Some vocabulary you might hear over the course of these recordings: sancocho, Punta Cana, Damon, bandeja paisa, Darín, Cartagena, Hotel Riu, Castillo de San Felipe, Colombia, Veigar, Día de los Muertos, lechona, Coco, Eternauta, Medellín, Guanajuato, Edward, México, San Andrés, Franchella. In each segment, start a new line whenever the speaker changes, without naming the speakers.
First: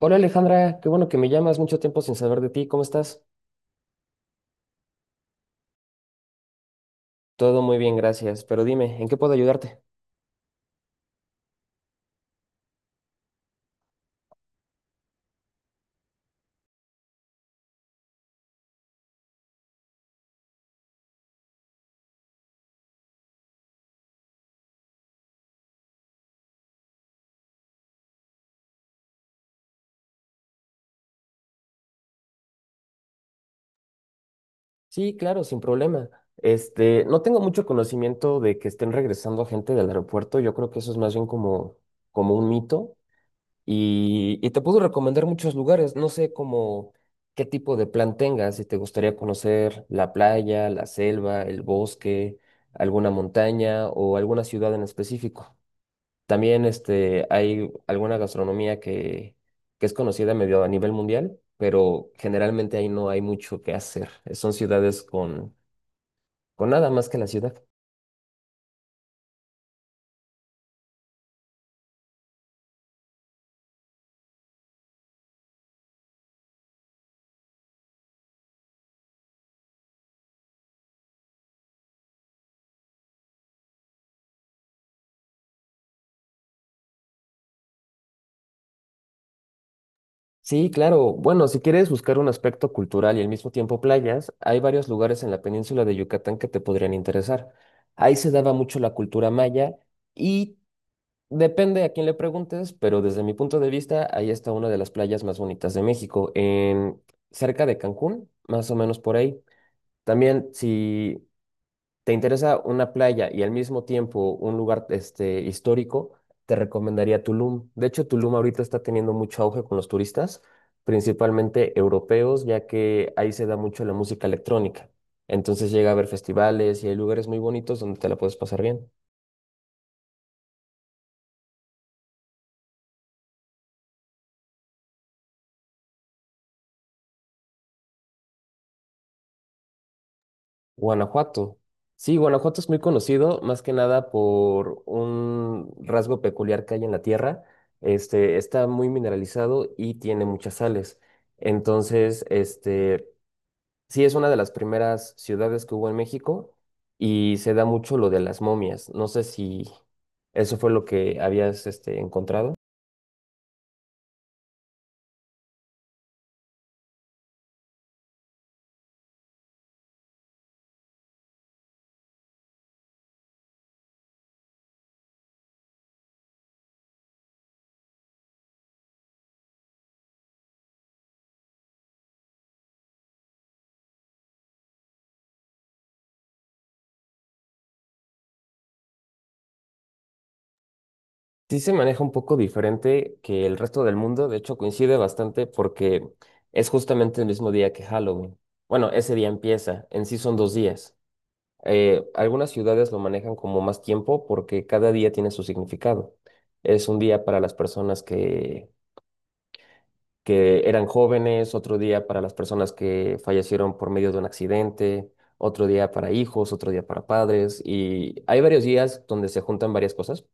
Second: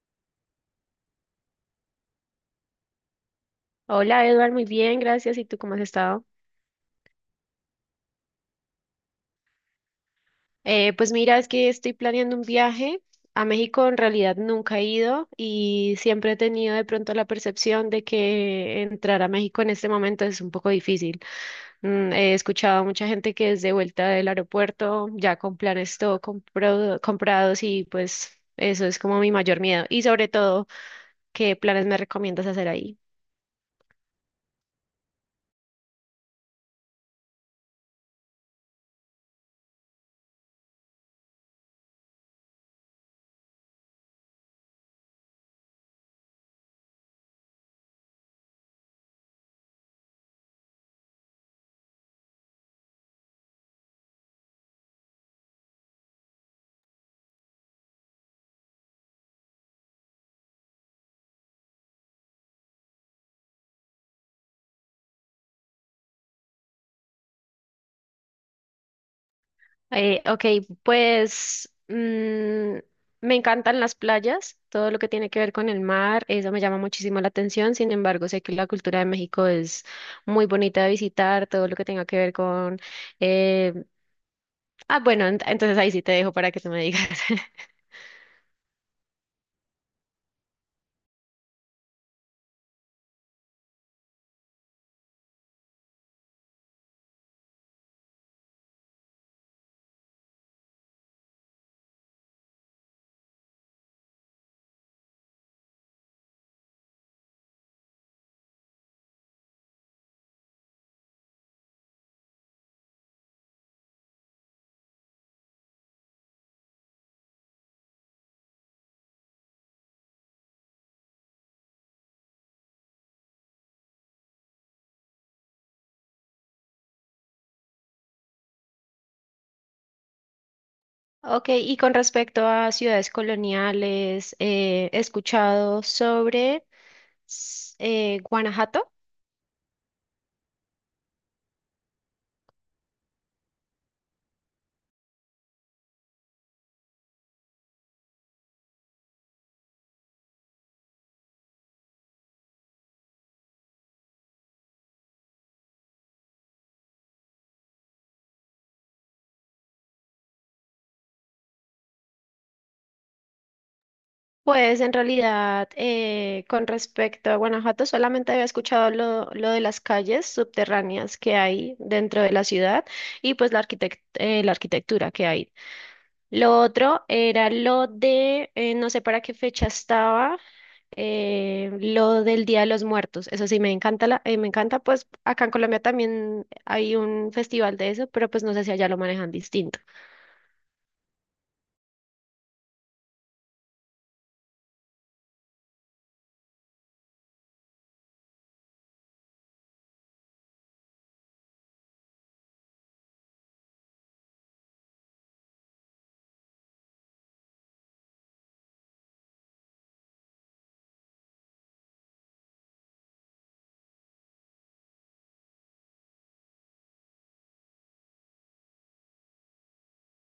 Hola Alejandra, qué bueno que me llamas, mucho tiempo sin saber de ti, ¿cómo estás?
Hola Edward, muy bien, gracias. ¿Y tú cómo has estado?
Todo muy bien, gracias, pero dime, ¿en qué puedo ayudarte?
Pues mira, es que estoy planeando un viaje a México. En realidad nunca he ido y siempre he tenido de pronto la percepción de que entrar a México en este momento es un poco difícil. He escuchado a mucha gente que es de vuelta del aeropuerto ya con planes todo comprados y pues eso es como mi mayor miedo. Y sobre todo, ¿qué planes me recomiendas hacer ahí?
Sí, claro, sin problema. Este, no tengo mucho conocimiento de que estén regresando gente del aeropuerto, yo creo que eso es más bien como un mito y te puedo recomendar muchos lugares, no sé cómo, qué tipo de plan tengas, si te gustaría conocer la playa, la selva, el bosque, alguna montaña o alguna ciudad en específico. También este, hay alguna gastronomía que es conocida medio a nivel mundial, pero generalmente ahí no hay mucho que hacer. Son ciudades con nada más que la ciudad.
Ok. pues mm, Me encantan las playas, todo lo que tiene que ver con el mar, eso me llama muchísimo la atención. Sin embargo, sé que la cultura de México es muy bonita de visitar, todo lo que tenga que ver con... eh, ah, bueno, entonces ahí sí te dejo para que tú me digas.
Sí, claro. Bueno, si quieres buscar un aspecto cultural y al mismo tiempo playas, hay varios lugares en la península de Yucatán que te podrían interesar. Ahí se daba mucho la cultura maya y depende a quién le preguntes, pero desde mi punto de vista, ahí está una de las playas más bonitas de México, cerca de Cancún, más o menos por ahí. También, si te interesa una playa y al mismo tiempo un lugar este, histórico, te recomendaría Tulum. De hecho, Tulum ahorita está teniendo mucho auge con los turistas, principalmente europeos, ya que ahí se da mucho la música electrónica. Entonces llega a haber festivales y hay lugares muy bonitos donde te la puedes pasar bien.
Ok, y con respecto a ciudades coloniales, he escuchado sobre Guanajuato.
Guanajuato. Sí, Guanajuato es muy conocido, más que nada por un rasgo peculiar que hay en la tierra. Este, está muy mineralizado y tiene muchas sales. Entonces, este, sí es una de las primeras ciudades que hubo en México y se da mucho lo de las momias. No sé si eso fue lo que habías, este, encontrado.
Pues en realidad, con respecto a Guanajuato, solamente había escuchado lo de las calles subterráneas que hay dentro de la ciudad y pues la la arquitectura que hay. Lo otro era lo de, no sé para qué fecha estaba, lo del Día de los Muertos. Eso sí, me encanta, me encanta. Pues acá en Colombia también hay un festival de eso, pero pues no sé si allá lo manejan distinto.
Sí se maneja un poco diferente que el resto del mundo, de hecho coincide bastante porque es justamente el mismo día que Halloween. Bueno, ese día empieza, en sí son dos días. Algunas ciudades lo manejan como más tiempo porque cada día tiene su significado. Es un día para las personas que eran jóvenes, otro día para las personas que fallecieron por medio de un accidente, otro día para hijos, otro día para padres y hay varios días donde se juntan varias cosas.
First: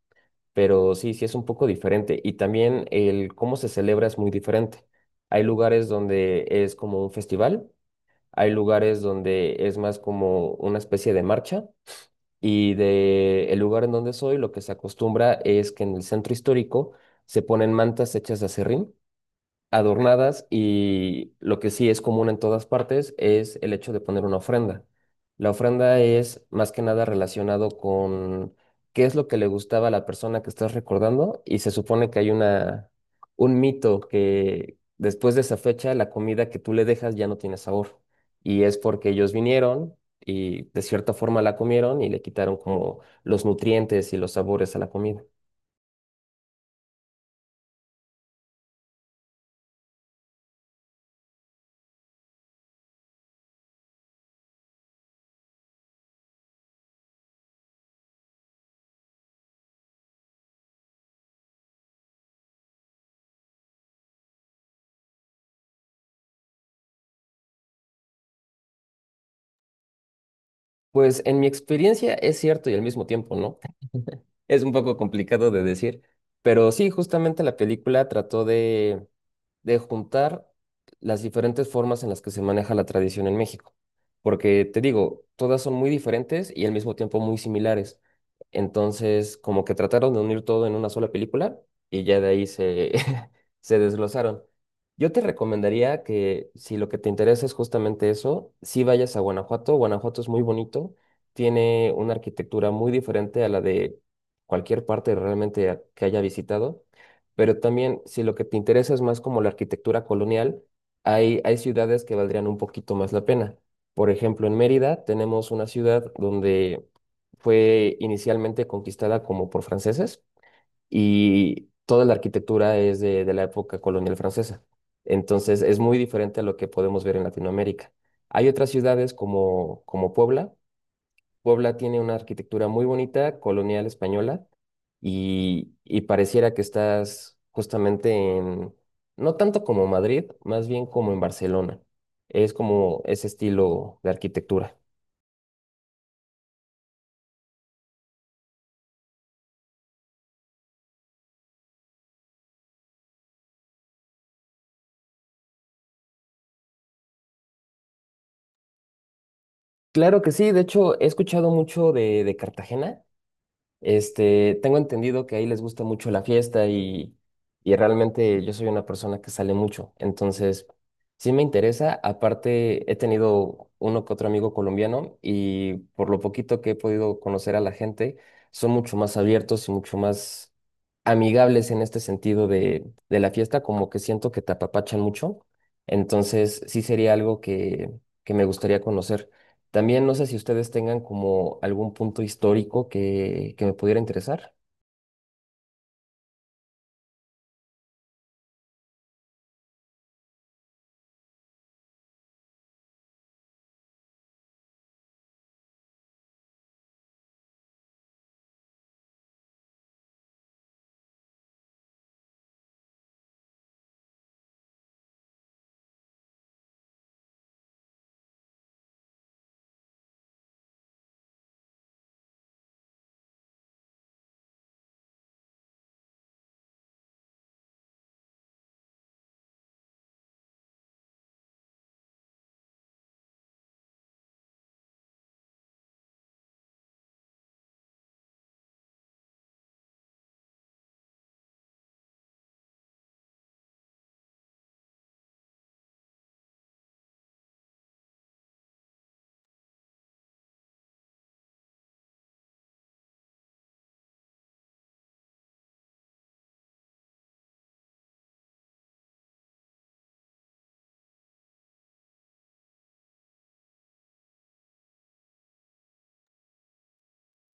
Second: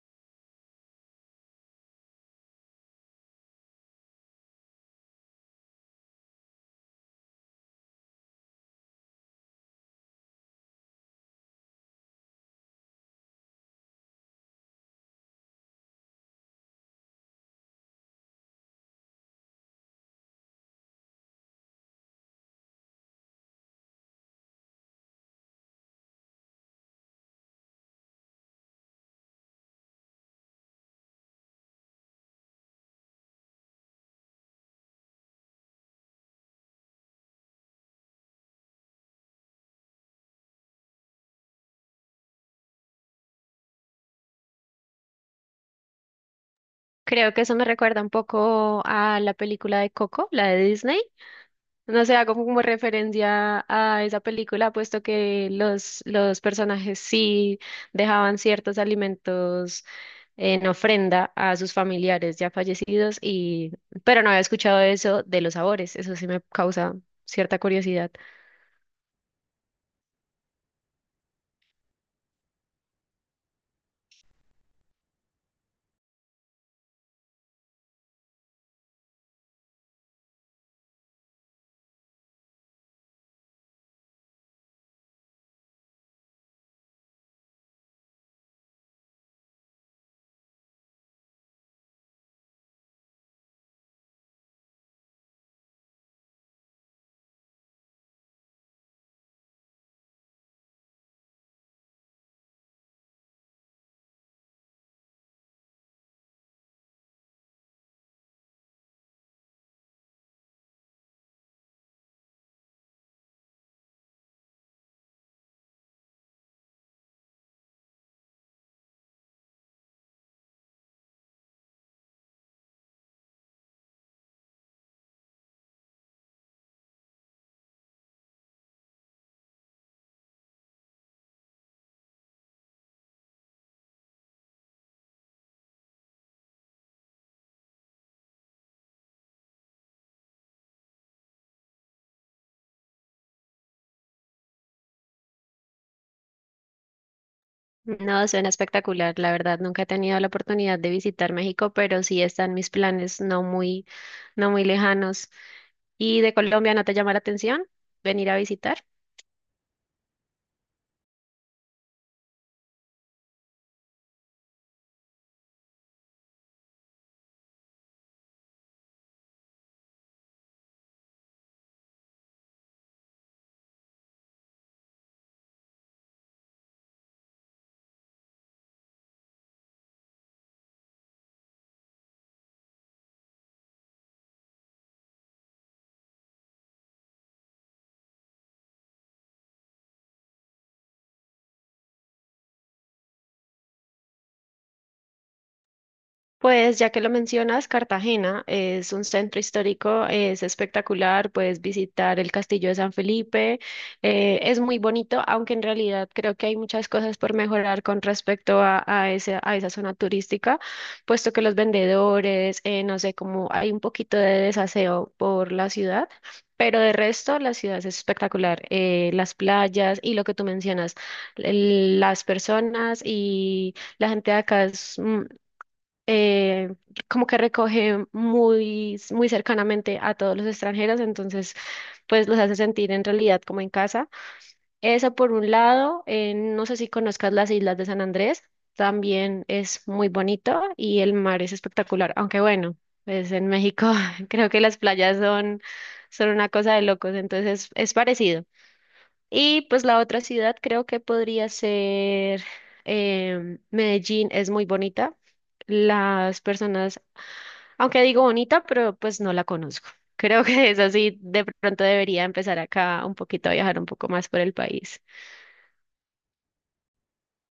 Pero sí, sí es un poco diferente. Y también el cómo se celebra es muy diferente. Hay lugares donde es como un festival, hay lugares donde es más como una especie de marcha. Y de el lugar en donde soy, lo que se acostumbra es que en el centro histórico se ponen mantas hechas de aserrín adornadas y lo que sí es común en todas partes es el hecho de poner una ofrenda. La ofrenda es más que nada relacionado con qué es lo que le gustaba a la persona que estás recordando y se supone que hay un mito que después de esa fecha la comida que tú le dejas ya no tiene sabor y es porque ellos vinieron y de cierta forma la comieron y le quitaron como los nutrientes y los sabores a la comida.
Creo que eso me recuerda un poco a la película de Coco, la de Disney. No sé, hago como referencia a esa película, puesto que los personajes sí dejaban ciertos alimentos en ofrenda a sus familiares ya fallecidos, y, pero no había escuchado eso de los sabores, eso sí me causa cierta curiosidad.
Pues en mi experiencia es cierto y al mismo tiempo, ¿no? Es un poco complicado de decir, pero sí, justamente la película trató de juntar las diferentes formas en las que se maneja la tradición en México. Porque te digo, todas son muy diferentes y al mismo tiempo muy similares. Entonces, como que trataron de unir todo en una sola película y ya de ahí se, se desglosaron. Yo te recomendaría que si lo que te interesa es justamente eso, sí vayas a Guanajuato. Guanajuato es muy bonito, tiene una arquitectura muy diferente a la de cualquier parte realmente que haya visitado pero también si lo que te interesa es más como la arquitectura colonial, hay ciudades que valdrían un poquito más la pena. Por ejemplo, en Mérida tenemos una ciudad donde fue inicialmente conquistada como por franceses y toda la arquitectura es de la época colonial francesa. Entonces es muy diferente a lo que podemos ver en Latinoamérica. Hay otras ciudades como Puebla. Puebla tiene una arquitectura muy bonita, colonial española, y pareciera que estás justamente no tanto como Madrid, más bien como en Barcelona. Es como ese estilo de arquitectura.
No, suena espectacular, la verdad. Nunca he tenido la oportunidad de visitar México, pero sí están mis planes no muy lejanos. ¿Y de Colombia no te llama la atención venir a visitar?
Claro que sí, de hecho he escuchado mucho de Cartagena. Este, tengo entendido que ahí les gusta mucho la fiesta y realmente yo soy una persona que sale mucho. Entonces, sí me interesa. Aparte, he tenido uno que otro amigo colombiano y por lo poquito que he podido conocer a la gente, son mucho más abiertos y mucho más amigables en este sentido de la fiesta, como que siento que te apapachan mucho. Entonces, sí sería algo que me gustaría conocer. También no sé si ustedes tengan como algún punto histórico que me pudiera interesar.
Pues ya que lo mencionas, Cartagena es un centro histórico, es espectacular, puedes visitar el Castillo de San Felipe, es muy bonito, aunque en realidad creo que hay muchas cosas por mejorar con respecto a, a esa zona turística, puesto que los vendedores, no sé, como hay un poquito de desaseo por la ciudad. Pero de resto, la ciudad es espectacular. Las playas y lo que tú mencionas, las personas y la gente de acá es, eh, como que recoge muy cercanamente a todos los extranjeros, entonces pues los hace sentir en realidad como en casa. Esa por un lado. No sé si conozcas las islas de San Andrés, también es muy bonito y el mar es espectacular. Aunque bueno, pues en México creo que las playas son, son una cosa de locos, entonces es parecido. Y pues la otra ciudad creo que podría ser Medellín, es muy bonita las personas, aunque digo bonita, pero pues no la conozco. Creo que es así, de pronto debería empezar acá un poquito a viajar un poco más por el país.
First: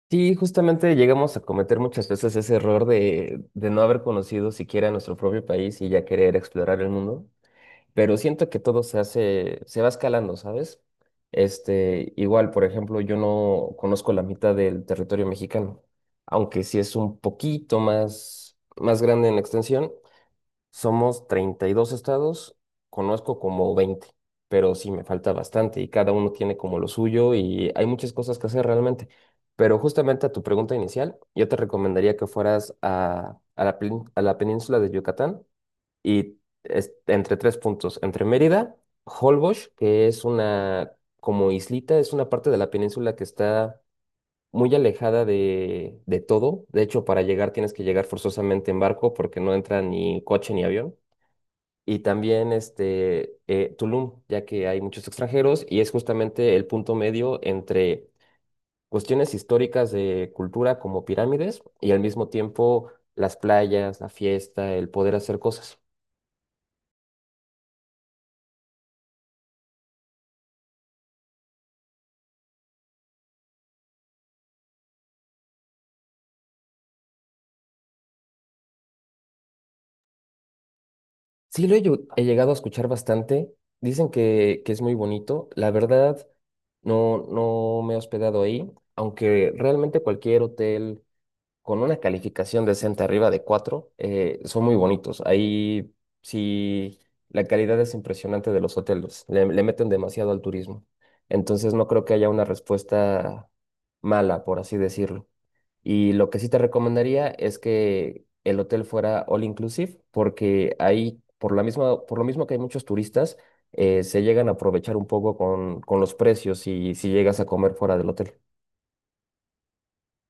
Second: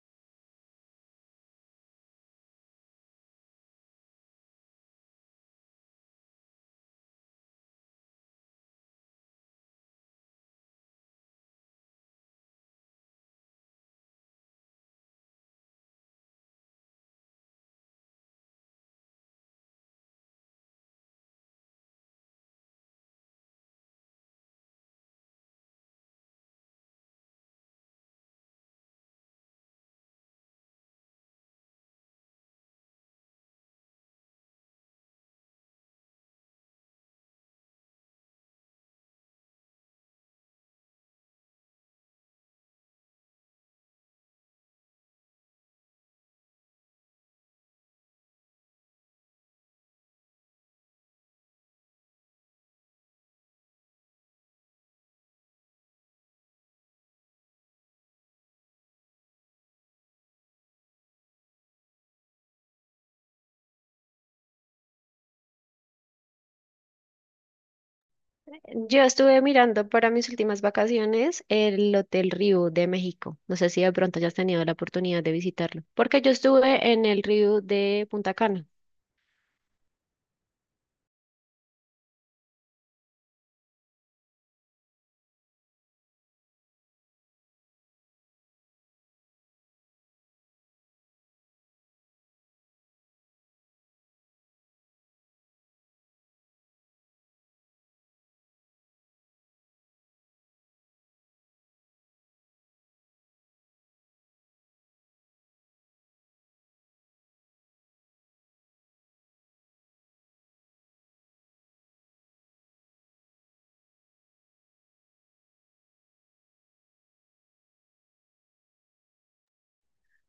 Sí, justamente llegamos a cometer muchas veces ese error de no haber conocido siquiera nuestro propio país y ya querer explorar el mundo. Pero siento que todo se hace, se va escalando, ¿sabes? Este, igual, por ejemplo, yo no conozco la mitad del territorio mexicano, aunque sí es un poquito más, más grande en extensión. Somos 32 estados, conozco como 20 pero sí me falta bastante y cada uno tiene como lo suyo y hay muchas cosas que hacer realmente. Pero justamente a tu pregunta inicial, yo te recomendaría que fueras a la península de Yucatán y entre tres puntos, entre Mérida, Holbox, que es una como islita, es una parte de la península que está muy alejada de todo. De hecho, para llegar tienes que llegar forzosamente en barco porque no entra ni coche ni avión y también este, Tulum, ya que hay muchos extranjeros y es justamente el punto medio entre cuestiones históricas de cultura como pirámides y al mismo tiempo las playas, la fiesta, el poder hacer cosas.
Yo estuve mirando para mis últimas vacaciones el Hotel Riu de México. No sé si de pronto hayas tenido la oportunidad de visitarlo, porque yo estuve en el Riu de Punta Cana.
Sí, he llegado a escuchar bastante. Dicen que es muy bonito. La verdad, no, no me he hospedado ahí, aunque realmente cualquier hotel con una calificación decente arriba de 4, son muy bonitos. Ahí sí, la calidad es impresionante de los hoteles. Le meten demasiado al turismo. Entonces no creo que haya una respuesta mala, por así decirlo. Y lo que sí te recomendaría es que el hotel fuera all inclusive, porque ahí, por la misma, por lo mismo que hay muchos turistas, se llegan a aprovechar un poco con los precios y si llegas a comer fuera del hotel.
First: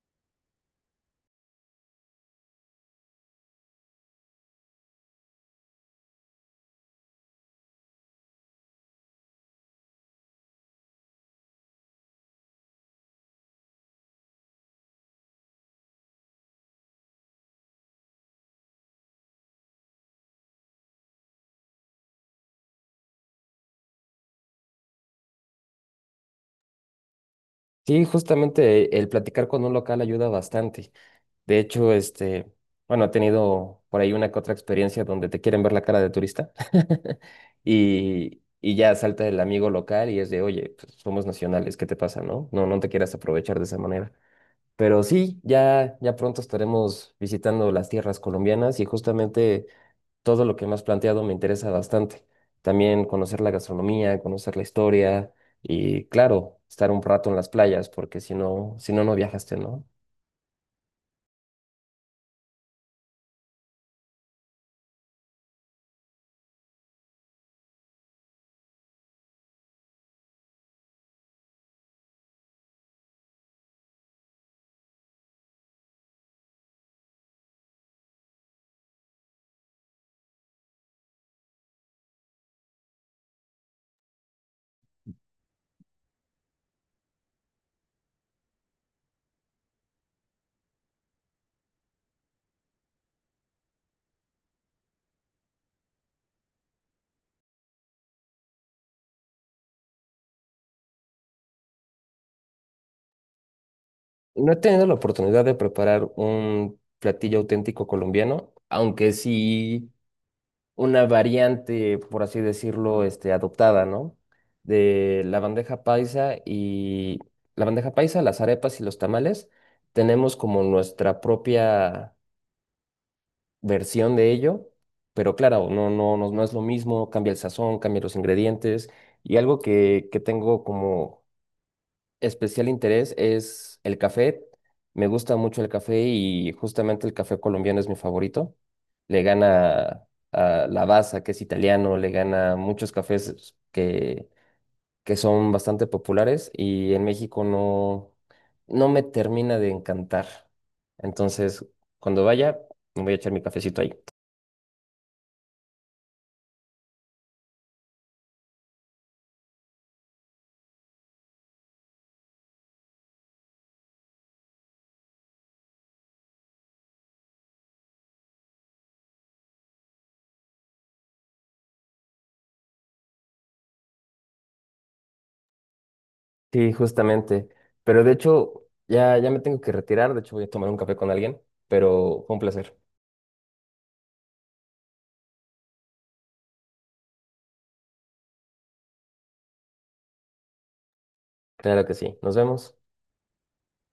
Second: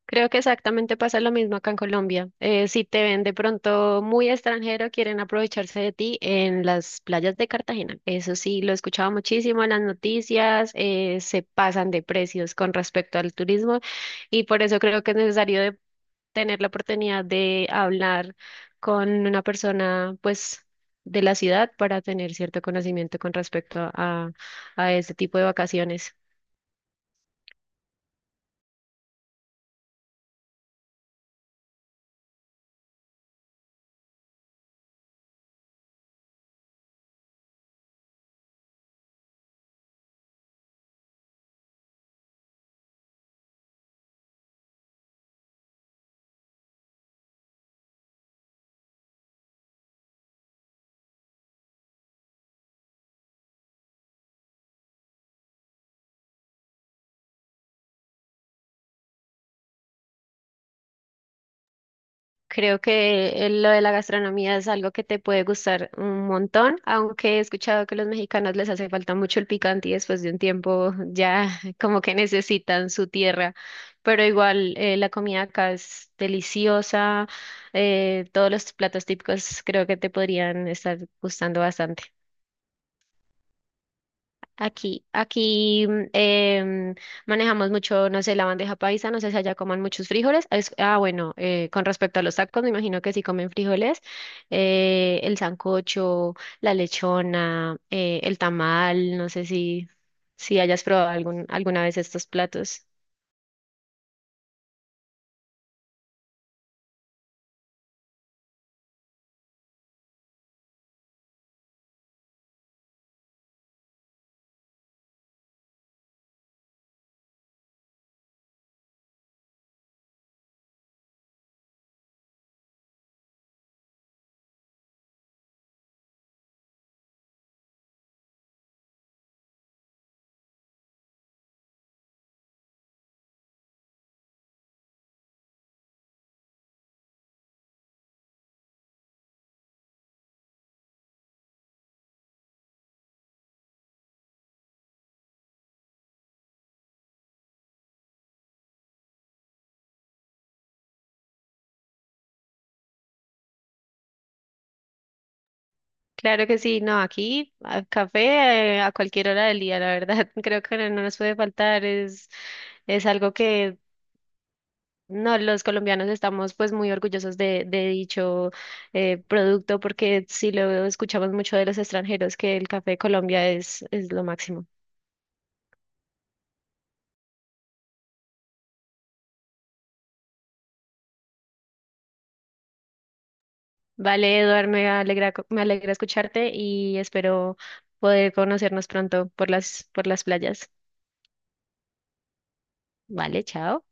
Creo que exactamente pasa lo mismo acá en Colombia. Si te ven de pronto muy extranjero, quieren aprovecharse de ti en las playas de Cartagena. Eso sí, lo he escuchado muchísimo en las noticias. Se pasan de precios con respecto al turismo y por eso creo que es necesario de tener la oportunidad de hablar con una persona, pues, de la ciudad, para tener cierto conocimiento con respecto a este tipo de vacaciones.
Sí, justamente el platicar con un local ayuda bastante. De hecho, este, bueno, he tenido por ahí una que otra experiencia donde te quieren ver la cara de turista y ya salta el amigo local y es de, oye, pues, somos nacionales, ¿qué te pasa, no? No, no te quieras aprovechar de esa manera. Pero sí, ya, ya pronto estaremos visitando las tierras colombianas y justamente todo lo que me has planteado me interesa bastante. También conocer la gastronomía, conocer la historia y, claro, estar un rato en las playas porque si no, si no, no viajaste, ¿no?
Creo que lo de la gastronomía es algo que te puede gustar un montón, aunque he escuchado que los mexicanos les hace falta mucho el picante y después de un tiempo ya como que necesitan su tierra. Pero igual la comida acá es deliciosa. Todos los platos típicos creo que te podrían estar gustando bastante. Aquí manejamos mucho, no sé, la bandeja paisa. No sé si allá coman muchos frijoles. Ah, bueno, con respecto a los tacos, me imagino que sí comen frijoles. El sancocho, la lechona, el tamal, no sé si, si hayas probado alguna vez estos platos.
No he tenido la oportunidad de preparar un platillo auténtico colombiano, aunque sí una variante, por así decirlo, este, adoptada, ¿no? De la bandeja paisa y la bandeja paisa, las arepas y los tamales, tenemos como nuestra propia versión de ello, pero claro, no, no, no, no es lo mismo, cambia el sazón, cambia los ingredientes y algo que tengo como especial interés es el café. Me gusta mucho el café y justamente el café colombiano es mi favorito. Le gana a Lavazza, que es italiano, le gana muchos cafés que son bastante populares y en México no, no me termina de encantar. Entonces, cuando vaya, me voy a echar mi cafecito ahí.
Claro que sí. No, aquí a café a cualquier hora del día, la verdad, creo que no nos puede faltar, es algo que no. Los colombianos estamos pues muy orgullosos de dicho producto, porque sí lo escuchamos mucho de los extranjeros que el café de Colombia es lo máximo.
Sí, justamente. Pero de hecho, ya, ya me tengo que retirar. De hecho, voy a tomar un café con alguien, pero fue un placer.
Vale, Eduard, me alegra, me alegra escucharte y espero poder conocernos pronto por por las playas.
Claro que sí. Nos vemos.
Vale, chao.